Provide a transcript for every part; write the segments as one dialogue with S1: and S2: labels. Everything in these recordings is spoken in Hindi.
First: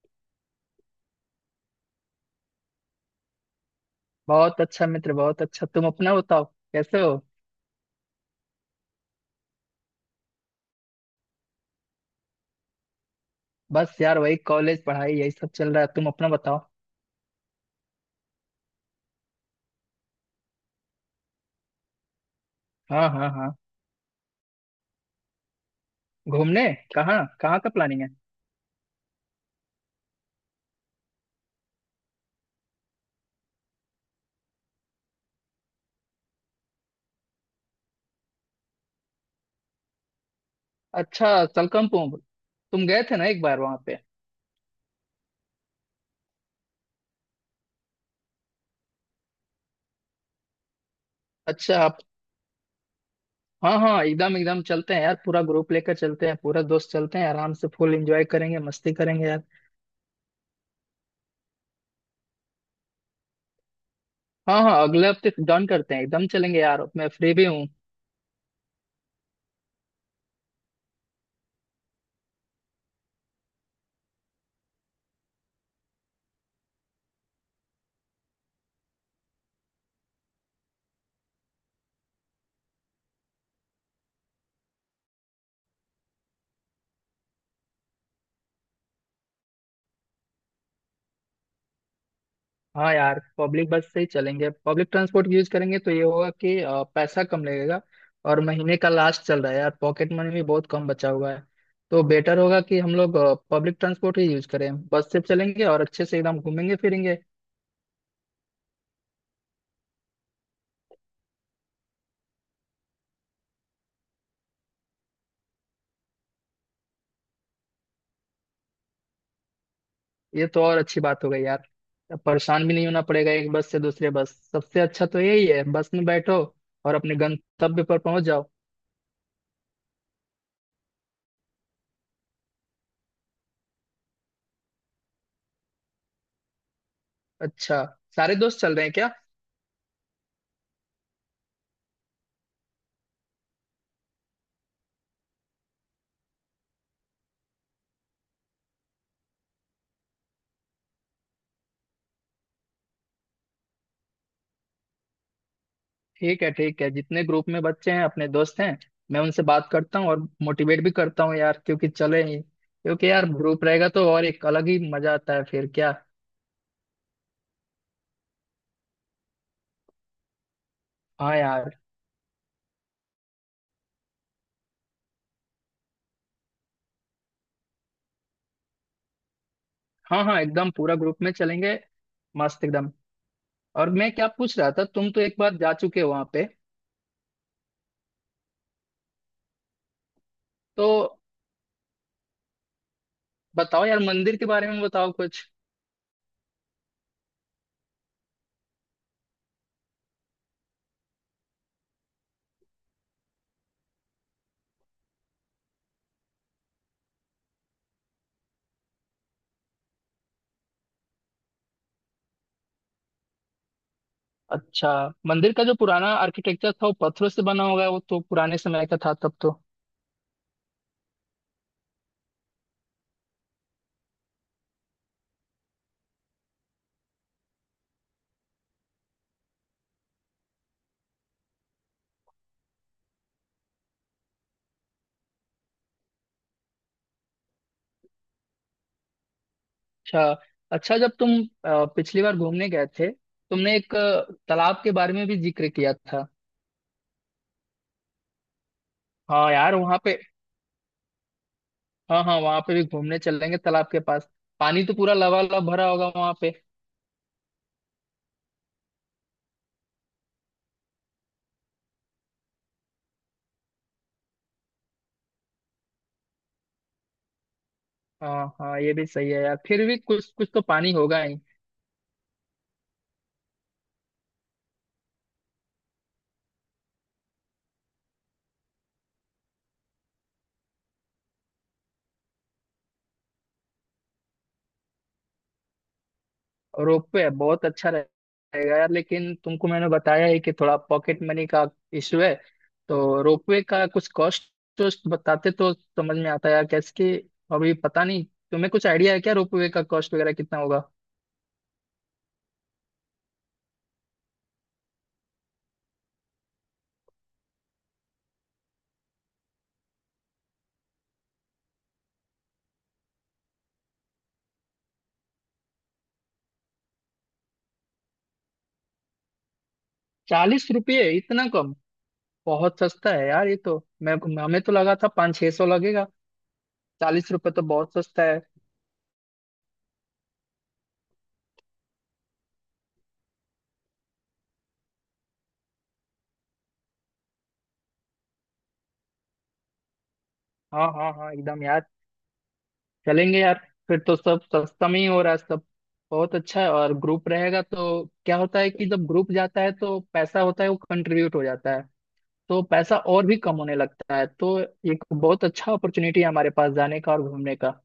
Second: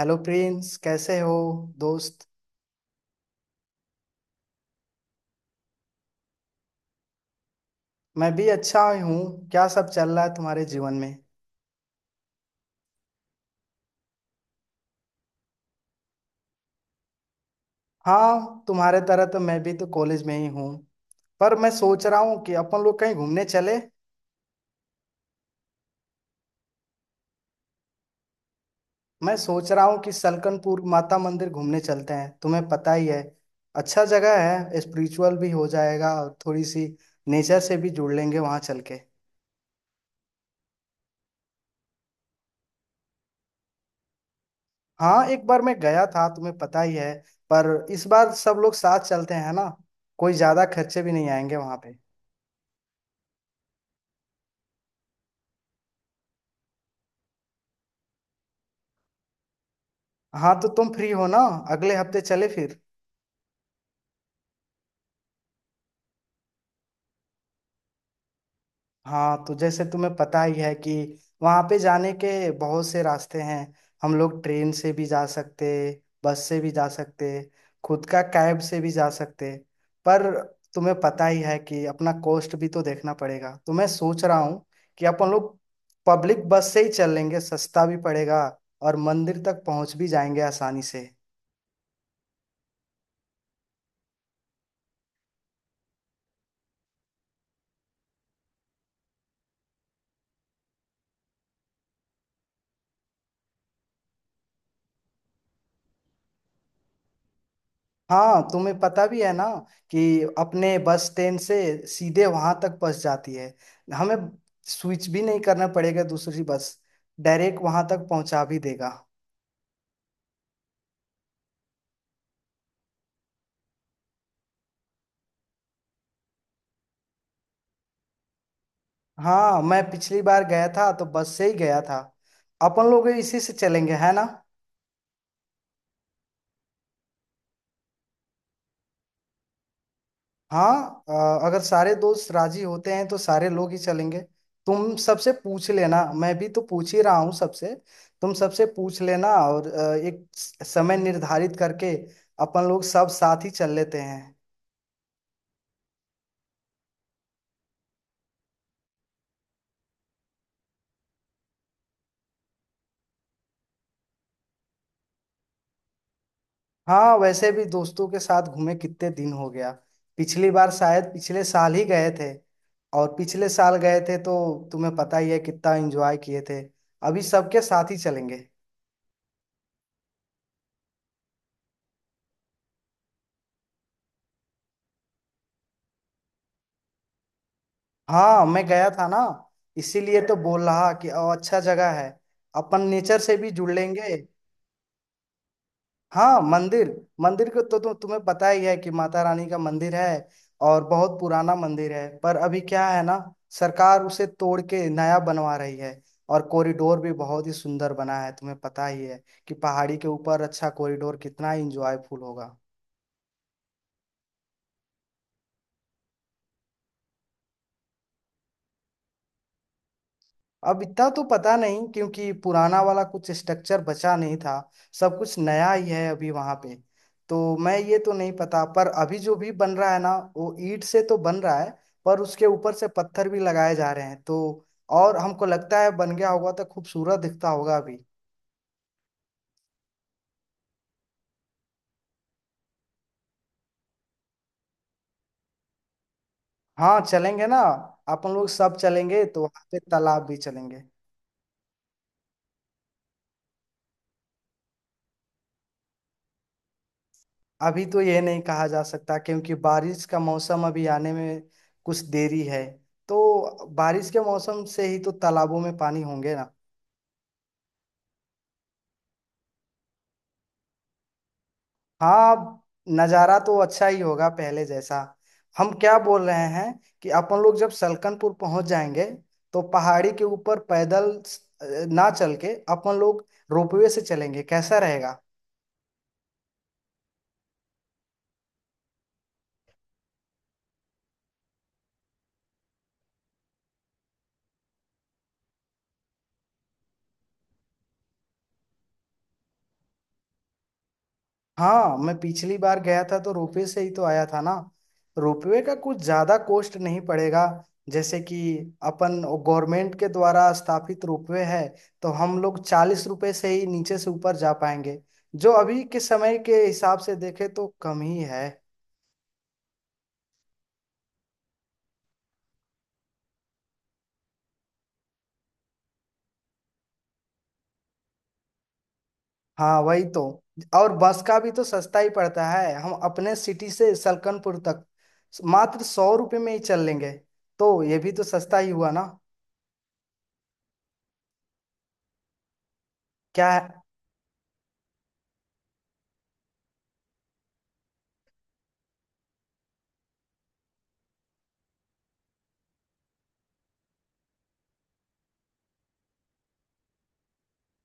S1: हेलो प्रिंस, कैसे हो दोस्त।
S2: बहुत अच्छा मित्र, बहुत अच्छा। तुम अपना बताओ, कैसे हो।
S1: मैं भी अच्छा हूँ। क्या सब चल रहा है तुम्हारे जीवन में।
S2: बस यार वही कॉलेज पढ़ाई यही सब चल रहा है। तुम अपना बताओ।
S1: हाँ, तुम्हारे तरह तो मैं भी तो कॉलेज में ही हूँ। पर मैं सोच रहा हूँ कि अपन लोग
S2: हाँ
S1: कहीं
S2: हाँ
S1: घूमने
S2: हाँ,
S1: चले।
S2: घूमने कहाँ कहाँ का प्लानिंग है।
S1: मैं सोच रहा हूँ कि सलकनपुर माता मंदिर घूमने चलते हैं। तुम्हें पता ही है, अच्छा जगह है। स्पिरिचुअल भी हो जाएगा और थोड़ी सी नेचर से भी जुड़ लेंगे वहाँ चल के।
S2: अच्छा, तलकमपुर। तुम गए थे ना एक बार वहां पे।
S1: हाँ, एक बार मैं गया था, तुम्हें पता ही है। पर इस बार सब लोग साथ चलते हैं ना। कोई ज्यादा खर्चे भी नहीं आएंगे वहाँ
S2: अच्छा
S1: पे।
S2: आप। हाँ हाँ, एकदम एकदम चलते हैं यार। पूरा ग्रुप लेकर चलते हैं, पूरा दोस्त चलते हैं। आराम से फुल एंजॉय करेंगे, मस्ती करेंगे यार।
S1: हाँ तो तुम फ्री हो ना, अगले हफ्ते चले फिर।
S2: हाँ हाँ, अगले हफ्ते डन करते हैं। एकदम चलेंगे यार, मैं फ्री भी हूँ।
S1: हाँ तो जैसे तुम्हें पता ही है कि वहाँ पे जाने के बहुत से रास्ते हैं। हम लोग ट्रेन से भी जा सकते, बस से भी जा सकते, खुद का कैब से भी जा सकते। पर तुम्हें पता ही है कि अपना कॉस्ट भी तो देखना पड़ेगा। तो मैं सोच रहा हूँ कि अपन लोग पब्लिक बस से ही चल लेंगे, सस्ता भी पड़ेगा और मंदिर तक पहुँच भी जाएंगे आसानी से।
S2: हाँ यार, पब्लिक बस से ही चलेंगे। पब्लिक ट्रांसपोर्ट यूज करेंगे तो ये होगा कि पैसा कम लगेगा। और महीने का लास्ट चल रहा है यार, पॉकेट मनी भी बहुत कम बचा हुआ है। तो बेटर होगा कि हम लोग पब्लिक ट्रांसपोर्ट ही यूज करें। बस से चलेंगे और अच्छे से एकदम घूमेंगे फिरेंगे।
S1: हाँ, तुम्हें पता भी है ना कि अपने बस स्टैंड से सीधे वहां तक बस जाती है। हमें स्विच भी नहीं करना पड़ेगा दूसरी बस, डायरेक्ट वहां तक पहुंचा भी देगा।
S2: ये तो और अच्छी बात हो गई यार। परेशान भी नहीं होना पड़ेगा एक बस से दूसरे बस। सबसे अच्छा तो यही है, बस में बैठो और अपने गंतव्य पर पहुंच जाओ।
S1: हाँ, मैं पिछली बार गया था तो बस से ही गया था। अपन लोग इसी से चलेंगे है ना।
S2: अच्छा, सारे दोस्त चल रहे हैं क्या।
S1: हाँ, अगर सारे दोस्त राजी होते हैं तो सारे लोग ही चलेंगे। तुम सबसे पूछ लेना, मैं भी तो पूछ ही रहा हूँ सबसे। तुम सबसे पूछ लेना और एक समय निर्धारित करके अपन लोग सब साथ ही चल लेते हैं।
S2: ठीक है ठीक है, जितने ग्रुप में बच्चे हैं अपने दोस्त हैं, मैं उनसे बात करता हूँ और मोटिवेट भी करता हूँ यार। क्योंकि चले ही, क्योंकि यार ग्रुप रहेगा तो और एक अलग ही मजा आता है फिर क्या।
S1: हाँ, वैसे भी दोस्तों के साथ घूमे कितने दिन हो गया। पिछली बार शायद
S2: हाँ
S1: पिछले साल
S2: यार।
S1: ही गए थे। और पिछले साल गए थे तो तुम्हें पता ही है कितना एंजॉय किए थे। अभी सबके साथ ही चलेंगे।
S2: हाँ हाँ, एकदम पूरा ग्रुप में चलेंगे। मस्त एकदम। और मैं क्या पूछ रहा था, तुम तो एक बार जा चुके हो वहां पे,
S1: हाँ, मैं गया था ना, इसीलिए तो बोल
S2: तो
S1: रहा कि अच्छा जगह है। अपन नेचर से भी जुड़
S2: बताओ यार
S1: लेंगे।
S2: मंदिर के बारे में बताओ कुछ।
S1: हाँ मंदिर, मंदिर को तो तुम्हें पता ही है कि माता रानी का मंदिर है। और बहुत पुराना मंदिर है, पर अभी क्या है ना, सरकार उसे तोड़ के नया बनवा रही है। और कॉरिडोर भी बहुत ही सुंदर बना है। तुम्हें पता ही है कि पहाड़ी के ऊपर अच्छा कॉरिडोर कितना इंजॉयफुल होगा।
S2: अच्छा। मंदिर का जो पुराना आर्किटेक्चर था वो पत्थरों से बना होगा। वो तो पुराने समय का था तब तो।
S1: अब इतना तो पता नहीं, क्योंकि पुराना वाला कुछ स्ट्रक्चर बचा नहीं था। सब कुछ नया ही है अभी वहां पे। तो मैं ये तो नहीं पता, पर अभी जो भी बन रहा है ना, वो ईंट से तो बन रहा है। पर उसके ऊपर से पत्थर भी लगाए जा रहे हैं। तो और हमको लगता है बन गया होगा तो खूबसूरत दिखता होगा अभी।
S2: अच्छा। अच्छा जब तुम पिछली बार घूमने गए थे, तुमने एक तालाब के बारे में भी जिक्र किया था।
S1: हाँ चलेंगे ना। अपन लोग सब चलेंगे तो
S2: हाँ
S1: वहां
S2: यार
S1: पे
S2: वहाँ पे।
S1: तालाब भी चलेंगे।
S2: हाँ हाँ, वहाँ पे भी घूमने चलेंगे तालाब के पास। पानी तो पूरा लबालब भरा होगा वहाँ पे।
S1: अभी तो यह नहीं कहा जा सकता, क्योंकि बारिश का मौसम अभी आने में कुछ देरी है। तो बारिश के मौसम से ही तो तालाबों में पानी होंगे ना।
S2: हाँ हाँ, ये भी सही है यार। फिर भी कुछ कुछ तो पानी होगा ही।
S1: हाँ, नज़ारा तो अच्छा ही होगा पहले जैसा। हम क्या बोल रहे हैं कि अपन लोग जब सलकनपुर पहुंच जाएंगे, तो पहाड़ी के ऊपर पैदल ना चल के अपन लोग रोपवे से चलेंगे, कैसा रहेगा।
S2: और रोप पे है, बहुत अच्छा रहेगा यार। लेकिन तुमको मैंने बताया है कि थोड़ा पॉकेट मनी का इशू है। तो रोपवे का कुछ कॉस्ट वोस्ट बताते तो समझ में आता यार कैसे कि। अभी पता नहीं, तुम्हें कुछ आइडिया है क्या रोपवे का कॉस्ट वगैरह कितना होगा।
S1: हाँ, मैं पिछली बार गया था तो रोपवे से ही तो आया था ना। रोपवे का कुछ ज्यादा कॉस्ट नहीं पड़ेगा। जैसे कि अपन, गवर्नमेंट के द्वारा स्थापित रोपवे है। तो हम लोग 40 रुपए से ही नीचे से ऊपर जा पाएंगे, जो अभी के समय के हिसाब से देखे तो कम ही है।
S2: 40 रुपये, इतना कम। बहुत सस्ता है यार ये तो। मैं, हमें तो लगा था पाँच छह सौ लगेगा। 40 रुपये तो बहुत सस्ता है।
S1: हाँ वही तो। और बस का भी तो सस्ता ही पड़ता है। हम अपने सिटी से सलकनपुर तक मात्र 100 रुपये में ही चल लेंगे। तो ये भी तो सस्ता ही हुआ ना।
S2: हाँ हाँ हाँ एकदम यार, चलेंगे
S1: क्या।
S2: यार। फिर तो सब सस्ता में ही हो रहा है सब। बहुत अच्छा है। और ग्रुप रहेगा तो क्या होता है कि जब ग्रुप जाता है तो पैसा होता है वो कंट्रीब्यूट हो जाता है, तो पैसा और भी कम होने लगता है। तो एक बहुत अच्छा अपॉर्चुनिटी है हमारे पास जाने का और घूमने का।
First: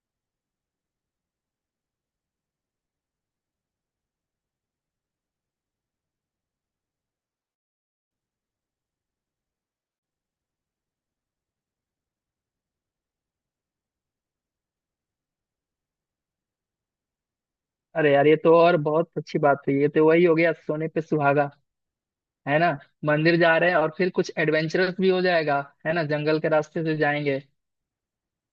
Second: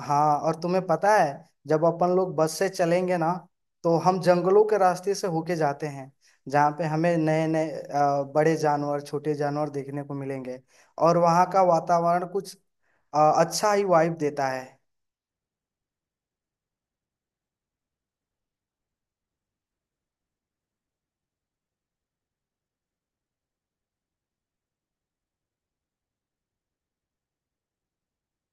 S1: हाँ, और तुम्हें पता है, जब अपन लोग बस से चलेंगे ना, तो हम जंगलों के रास्ते से होके जाते हैं। जहाँ पे हमें नए नए बड़े जानवर, छोटे जानवर देखने को मिलेंगे। और वहाँ का वातावरण कुछ अ, अच्छा ही वाइब देता है।
S2: अरे यार, ये तो और बहुत अच्छी बात हुई। ये तो वही हो गया, सोने पे सुहागा है ना। मंदिर जा रहे हैं और फिर कुछ एडवेंचरस भी हो जाएगा, है ना, जंगल के रास्ते से जाएंगे।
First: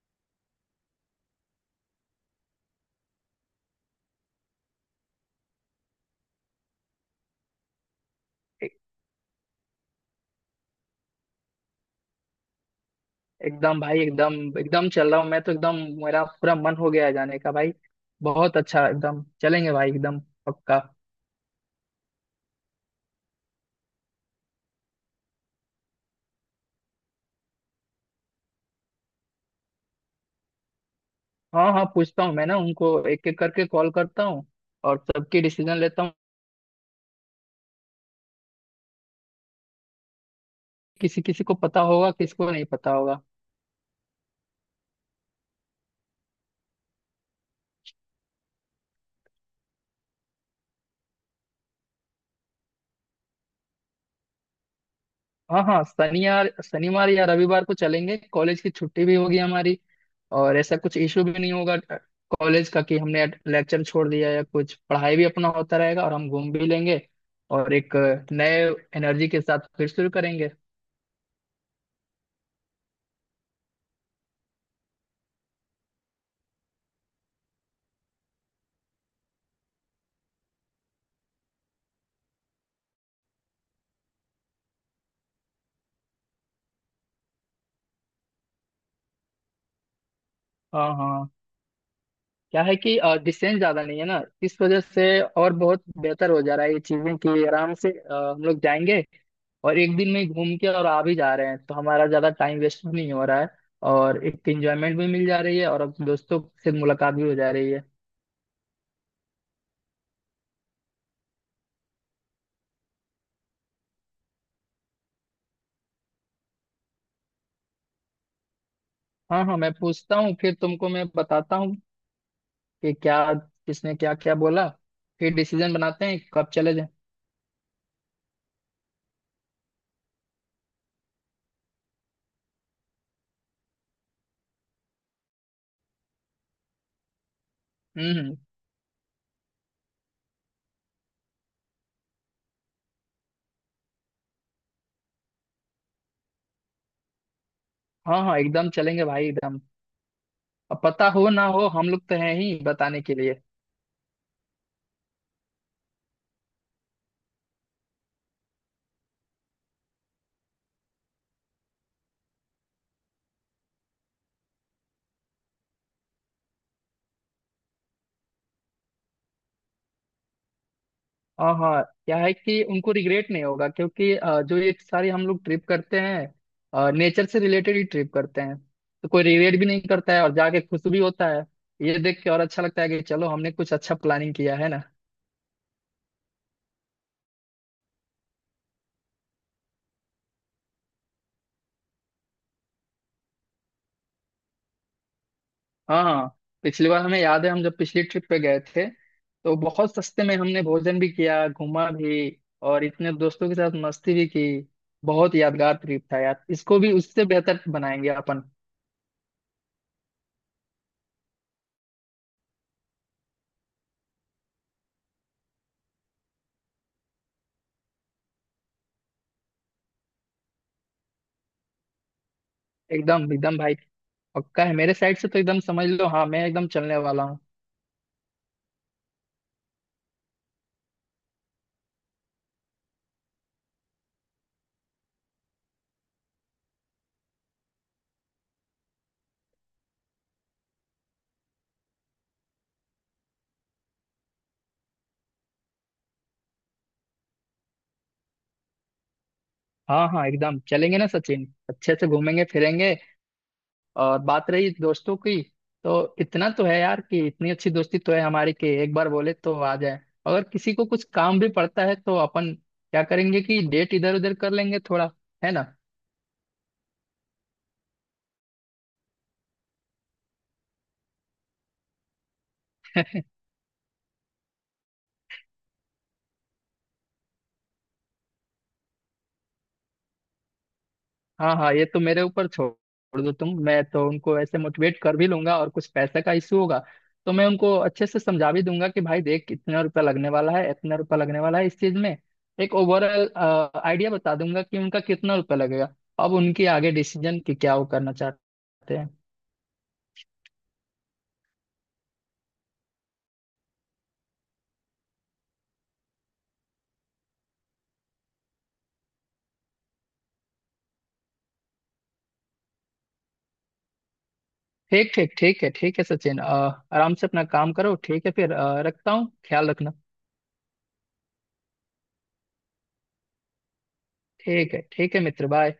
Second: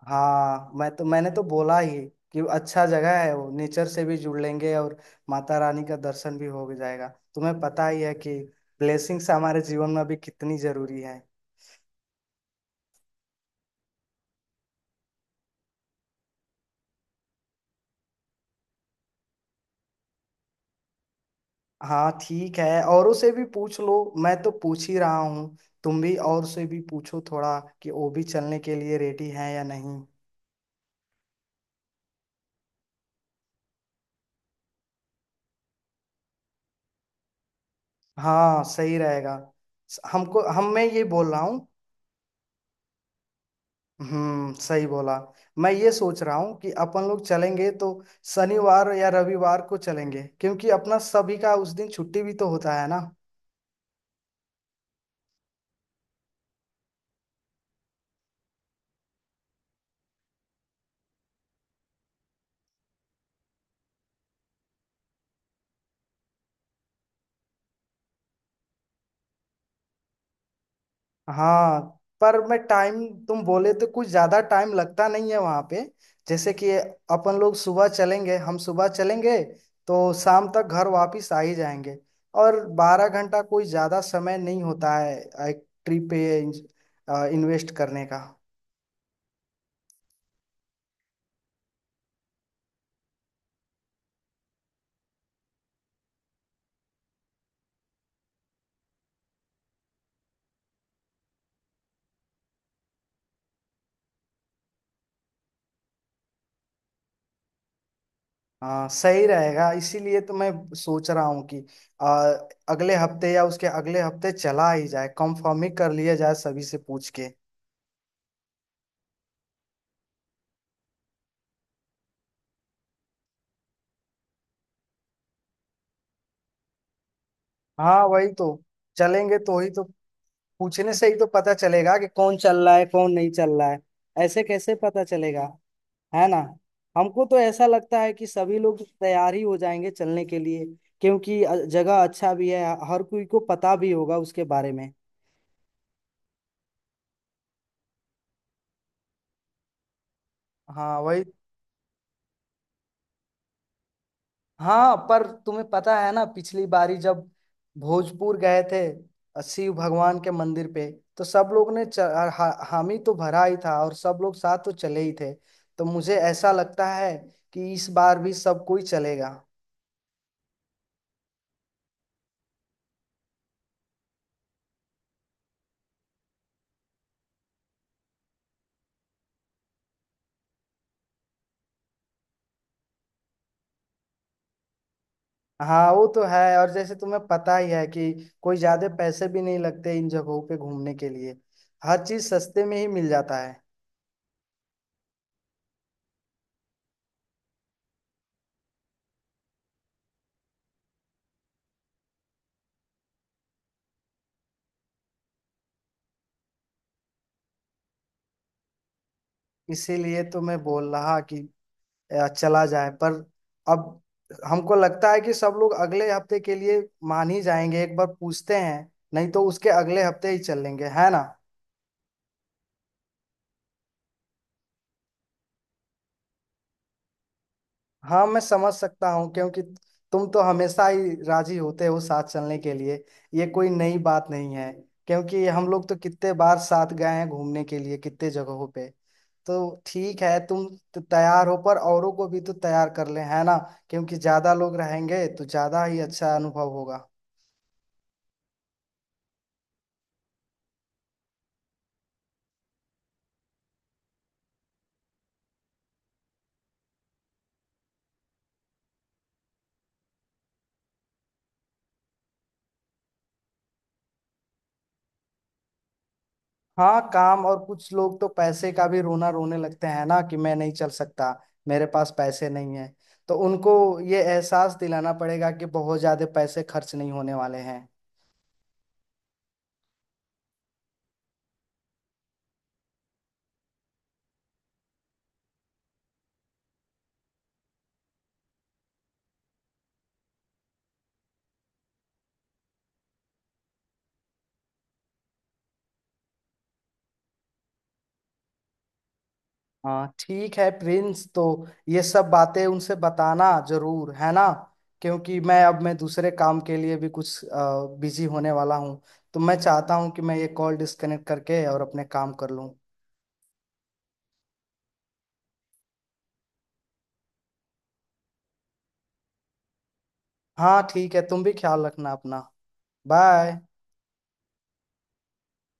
S1: हाँ मैं तो, मैंने तो बोला ही कि अच्छा जगह है। वो नेचर से भी जुड़ लेंगे और माता रानी का दर्शन भी हो जाएगा। तुम्हें पता ही है कि
S2: ए-
S1: ब्लेसिंग्स हमारे जीवन में भी कितनी जरूरी है।
S2: एकदम भाई, एकदम एकदम चल रहा हूँ मैं तो एकदम। मेरा पूरा मन हो गया है जाने का भाई। बहुत अच्छा, एकदम चलेंगे भाई एकदम। पक्का।
S1: हाँ ठीक है, औरों से भी पूछ लो, मैं तो पूछ ही रहा हूँ। तुम भी और से भी पूछो थोड़ा कि वो भी चलने के लिए रेडी हैं या नहीं।
S2: हाँ हाँ, पूछता हूँ मैं ना। उनको एक एक करके कॉल करता हूँ और सबकी डिसीजन लेता हूँ।
S1: हाँ सही रहेगा। हमको हम मैं ये
S2: किसी
S1: बोल रहा
S2: किसी को
S1: हूँ।
S2: पता होगा, किसी को नहीं पता होगा।
S1: हम्म, सही बोला। मैं ये सोच रहा हूँ कि अपन लोग चलेंगे तो शनिवार या रविवार को चलेंगे, क्योंकि अपना सभी का उस दिन छुट्टी भी तो होता है ना।
S2: हाँ हाँ, शनिवार शनिवार या रविवार को चलेंगे। कॉलेज की छुट्टी भी होगी हमारी। और ऐसा कुछ इशू भी नहीं होगा कॉलेज का कि हमने लेक्चर छोड़ दिया। या कुछ पढ़ाई भी अपना होता रहेगा और हम घूम भी लेंगे और एक नए एनर्जी के साथ फिर शुरू करेंगे।
S1: हाँ पर मैं टाइम, तुम बोले तो कुछ ज्यादा टाइम लगता नहीं है वहां पे। जैसे कि अपन लोग सुबह चलेंगे, हम सुबह चलेंगे तो शाम तक घर वापिस आ ही जाएंगे। और 12 घंटा कोई ज्यादा समय नहीं होता है एक ट्रिप पे इन्वेस्ट करने का।
S2: हाँ हाँ, क्या है कि डिस्टेंस ज्यादा नहीं है ना, इस वजह से और बहुत बेहतर हो जा रहा है ये चीजें कि आराम से हम लोग जाएंगे और एक दिन में ही घूम के और आ भी जा रहे हैं। तो हमारा ज्यादा टाइम वेस्ट भी नहीं हो रहा है और एक एंजॉयमेंट भी मिल जा रही है। और अब दोस्तों से मुलाकात भी हो जा रही है।
S1: हाँ सही रहेगा। इसीलिए तो मैं सोच रहा हूँ कि आ, अगले हफ्ते या उसके अगले हफ्ते चला ही जाए, कंफर्म ही कर लिया जाए सभी से पूछ के।
S2: हाँ हाँ, मैं पूछता हूँ। फिर तुमको मैं बताता हूँ कि क्या किसने क्या क्या बोला। फिर डिसीजन बनाते हैं कब चले जाए।
S1: हाँ वही तो, चलेंगे तो ही तो। पूछने से ही तो पता चलेगा कि कौन चल रहा है कौन नहीं चल रहा है। ऐसे कैसे पता चलेगा, है ना। हमको तो ऐसा लगता है कि
S2: हम्म।
S1: सभी लोग तैयार ही हो जाएंगे चलने के लिए, क्योंकि जगह अच्छा भी है। हर कोई को पता भी होगा उसके बारे में।
S2: हाँ हाँ, एकदम चलेंगे भाई एकदम। अब
S1: हाँ
S2: पता
S1: वही।
S2: हो ना हो, हम लोग तो हैं ही बताने के लिए।
S1: हाँ पर तुम्हें पता है ना, पिछली बारी जब भोजपुर गए थे, शिव भगवान के मंदिर पे, तो सब लोग ने हामी तो भरा ही था और सब लोग साथ तो चले ही थे। तो मुझे ऐसा लगता है कि इस बार भी सब कोई चलेगा।
S2: हाँ हाँ, क्या है कि उनको रिग्रेट नहीं होगा क्योंकि जो ये सारी हम लोग ट्रिप करते हैं नेचर से रिलेटेड ही ट्रिप करते हैं। तो कोई रिग्रेट भी नहीं करता है और जाके खुश भी होता है। ये देख के और अच्छा लगता है कि चलो हमने कुछ अच्छा प्लानिंग किया है ना।
S1: हाँ वो तो है। और जैसे तुम्हें पता ही है कि कोई ज्यादा पैसे भी नहीं लगते इन जगहों पे घूमने के लिए। हर चीज सस्ते में ही मिल जाता है।
S2: हाँ हाँ। पिछली बार हमें याद है, हम जब पिछली ट्रिप पे गए थे तो बहुत सस्ते में हमने भोजन भी किया, घूमा भी, और इतने दोस्तों के साथ मस्ती भी की। बहुत यादगार ट्रिप था यार। इसको भी उससे बेहतर बनाएंगे अपन।
S1: इसीलिए तो मैं बोल रहा कि चला जाए। पर अब हमको लगता है कि सब लोग अगले हफ्ते के लिए मान ही जाएंगे। एक बार पूछते हैं, नहीं तो उसके अगले हफ्ते ही चलेंगे, है ना।
S2: एकदम एकदम भाई। पक्का है मेरे साइड से, तो एकदम समझ लो, हाँ मैं एकदम चलने वाला हूँ।
S1: हाँ मैं समझ सकता हूँ, क्योंकि तुम तो हमेशा ही राजी होते हो साथ चलने के लिए। ये कोई नई बात नहीं है, क्योंकि हम लोग तो कितने बार साथ गए हैं घूमने के लिए कितने जगहों पे। तो ठीक है, तुम तो तैयार हो, पर औरों को भी तो तैयार कर ले, है ना। क्योंकि ज्यादा लोग रहेंगे तो ज्यादा ही अच्छा अनुभव होगा।
S2: हाँ हाँ, एकदम चलेंगे ना सचिन, अच्छे से घूमेंगे फिरेंगे। और बात रही दोस्तों की, तो इतना तो है यार कि इतनी अच्छी दोस्ती तो है हमारी कि एक बार बोले तो आ जाए। अगर किसी को कुछ काम भी पड़ता है तो अपन क्या करेंगे कि डेट इधर उधर कर लेंगे थोड़ा, है ना।
S1: हाँ काम, और कुछ लोग तो पैसे का भी रोना रोने लगते हैं ना कि मैं नहीं चल सकता, मेरे पास पैसे नहीं है। तो उनको ये एहसास दिलाना पड़ेगा कि बहुत ज्यादा पैसे खर्च नहीं होने वाले हैं।
S2: हाँ हाँ, ये तो मेरे ऊपर छोड़ दो तुम। मैं तो उनको ऐसे मोटिवेट कर भी लूंगा। और कुछ पैसे का इशू होगा तो मैं उनको अच्छे से समझा भी दूंगा कि भाई देख, इतना रुपया लगने वाला है, इतना रुपया लगने वाला है इस चीज में। एक ओवरऑल आइडिया बता दूंगा कि उनका कितना रुपया लगेगा। अब उनकी आगे डिसीजन कि क्या वो करना चाहते हैं।
S1: हाँ ठीक है प्रिंस, तो ये सब बातें उनसे बताना जरूर, है ना। क्योंकि मैं अब मैं दूसरे काम के लिए भी कुछ बिजी होने वाला हूँ। तो मैं चाहता हूँ कि मैं ये कॉल डिस्कनेक्ट करके और अपने काम कर लूँ।
S2: ठीक ठीक, ठीक है सचिन, आराम से अपना काम करो। ठीक है। फिर रखता हूँ, ख्याल रखना।
S1: हाँ ठीक है, तुम भी ख्याल रखना अपना। बाय।
S2: ठीक है मित्र, बाय।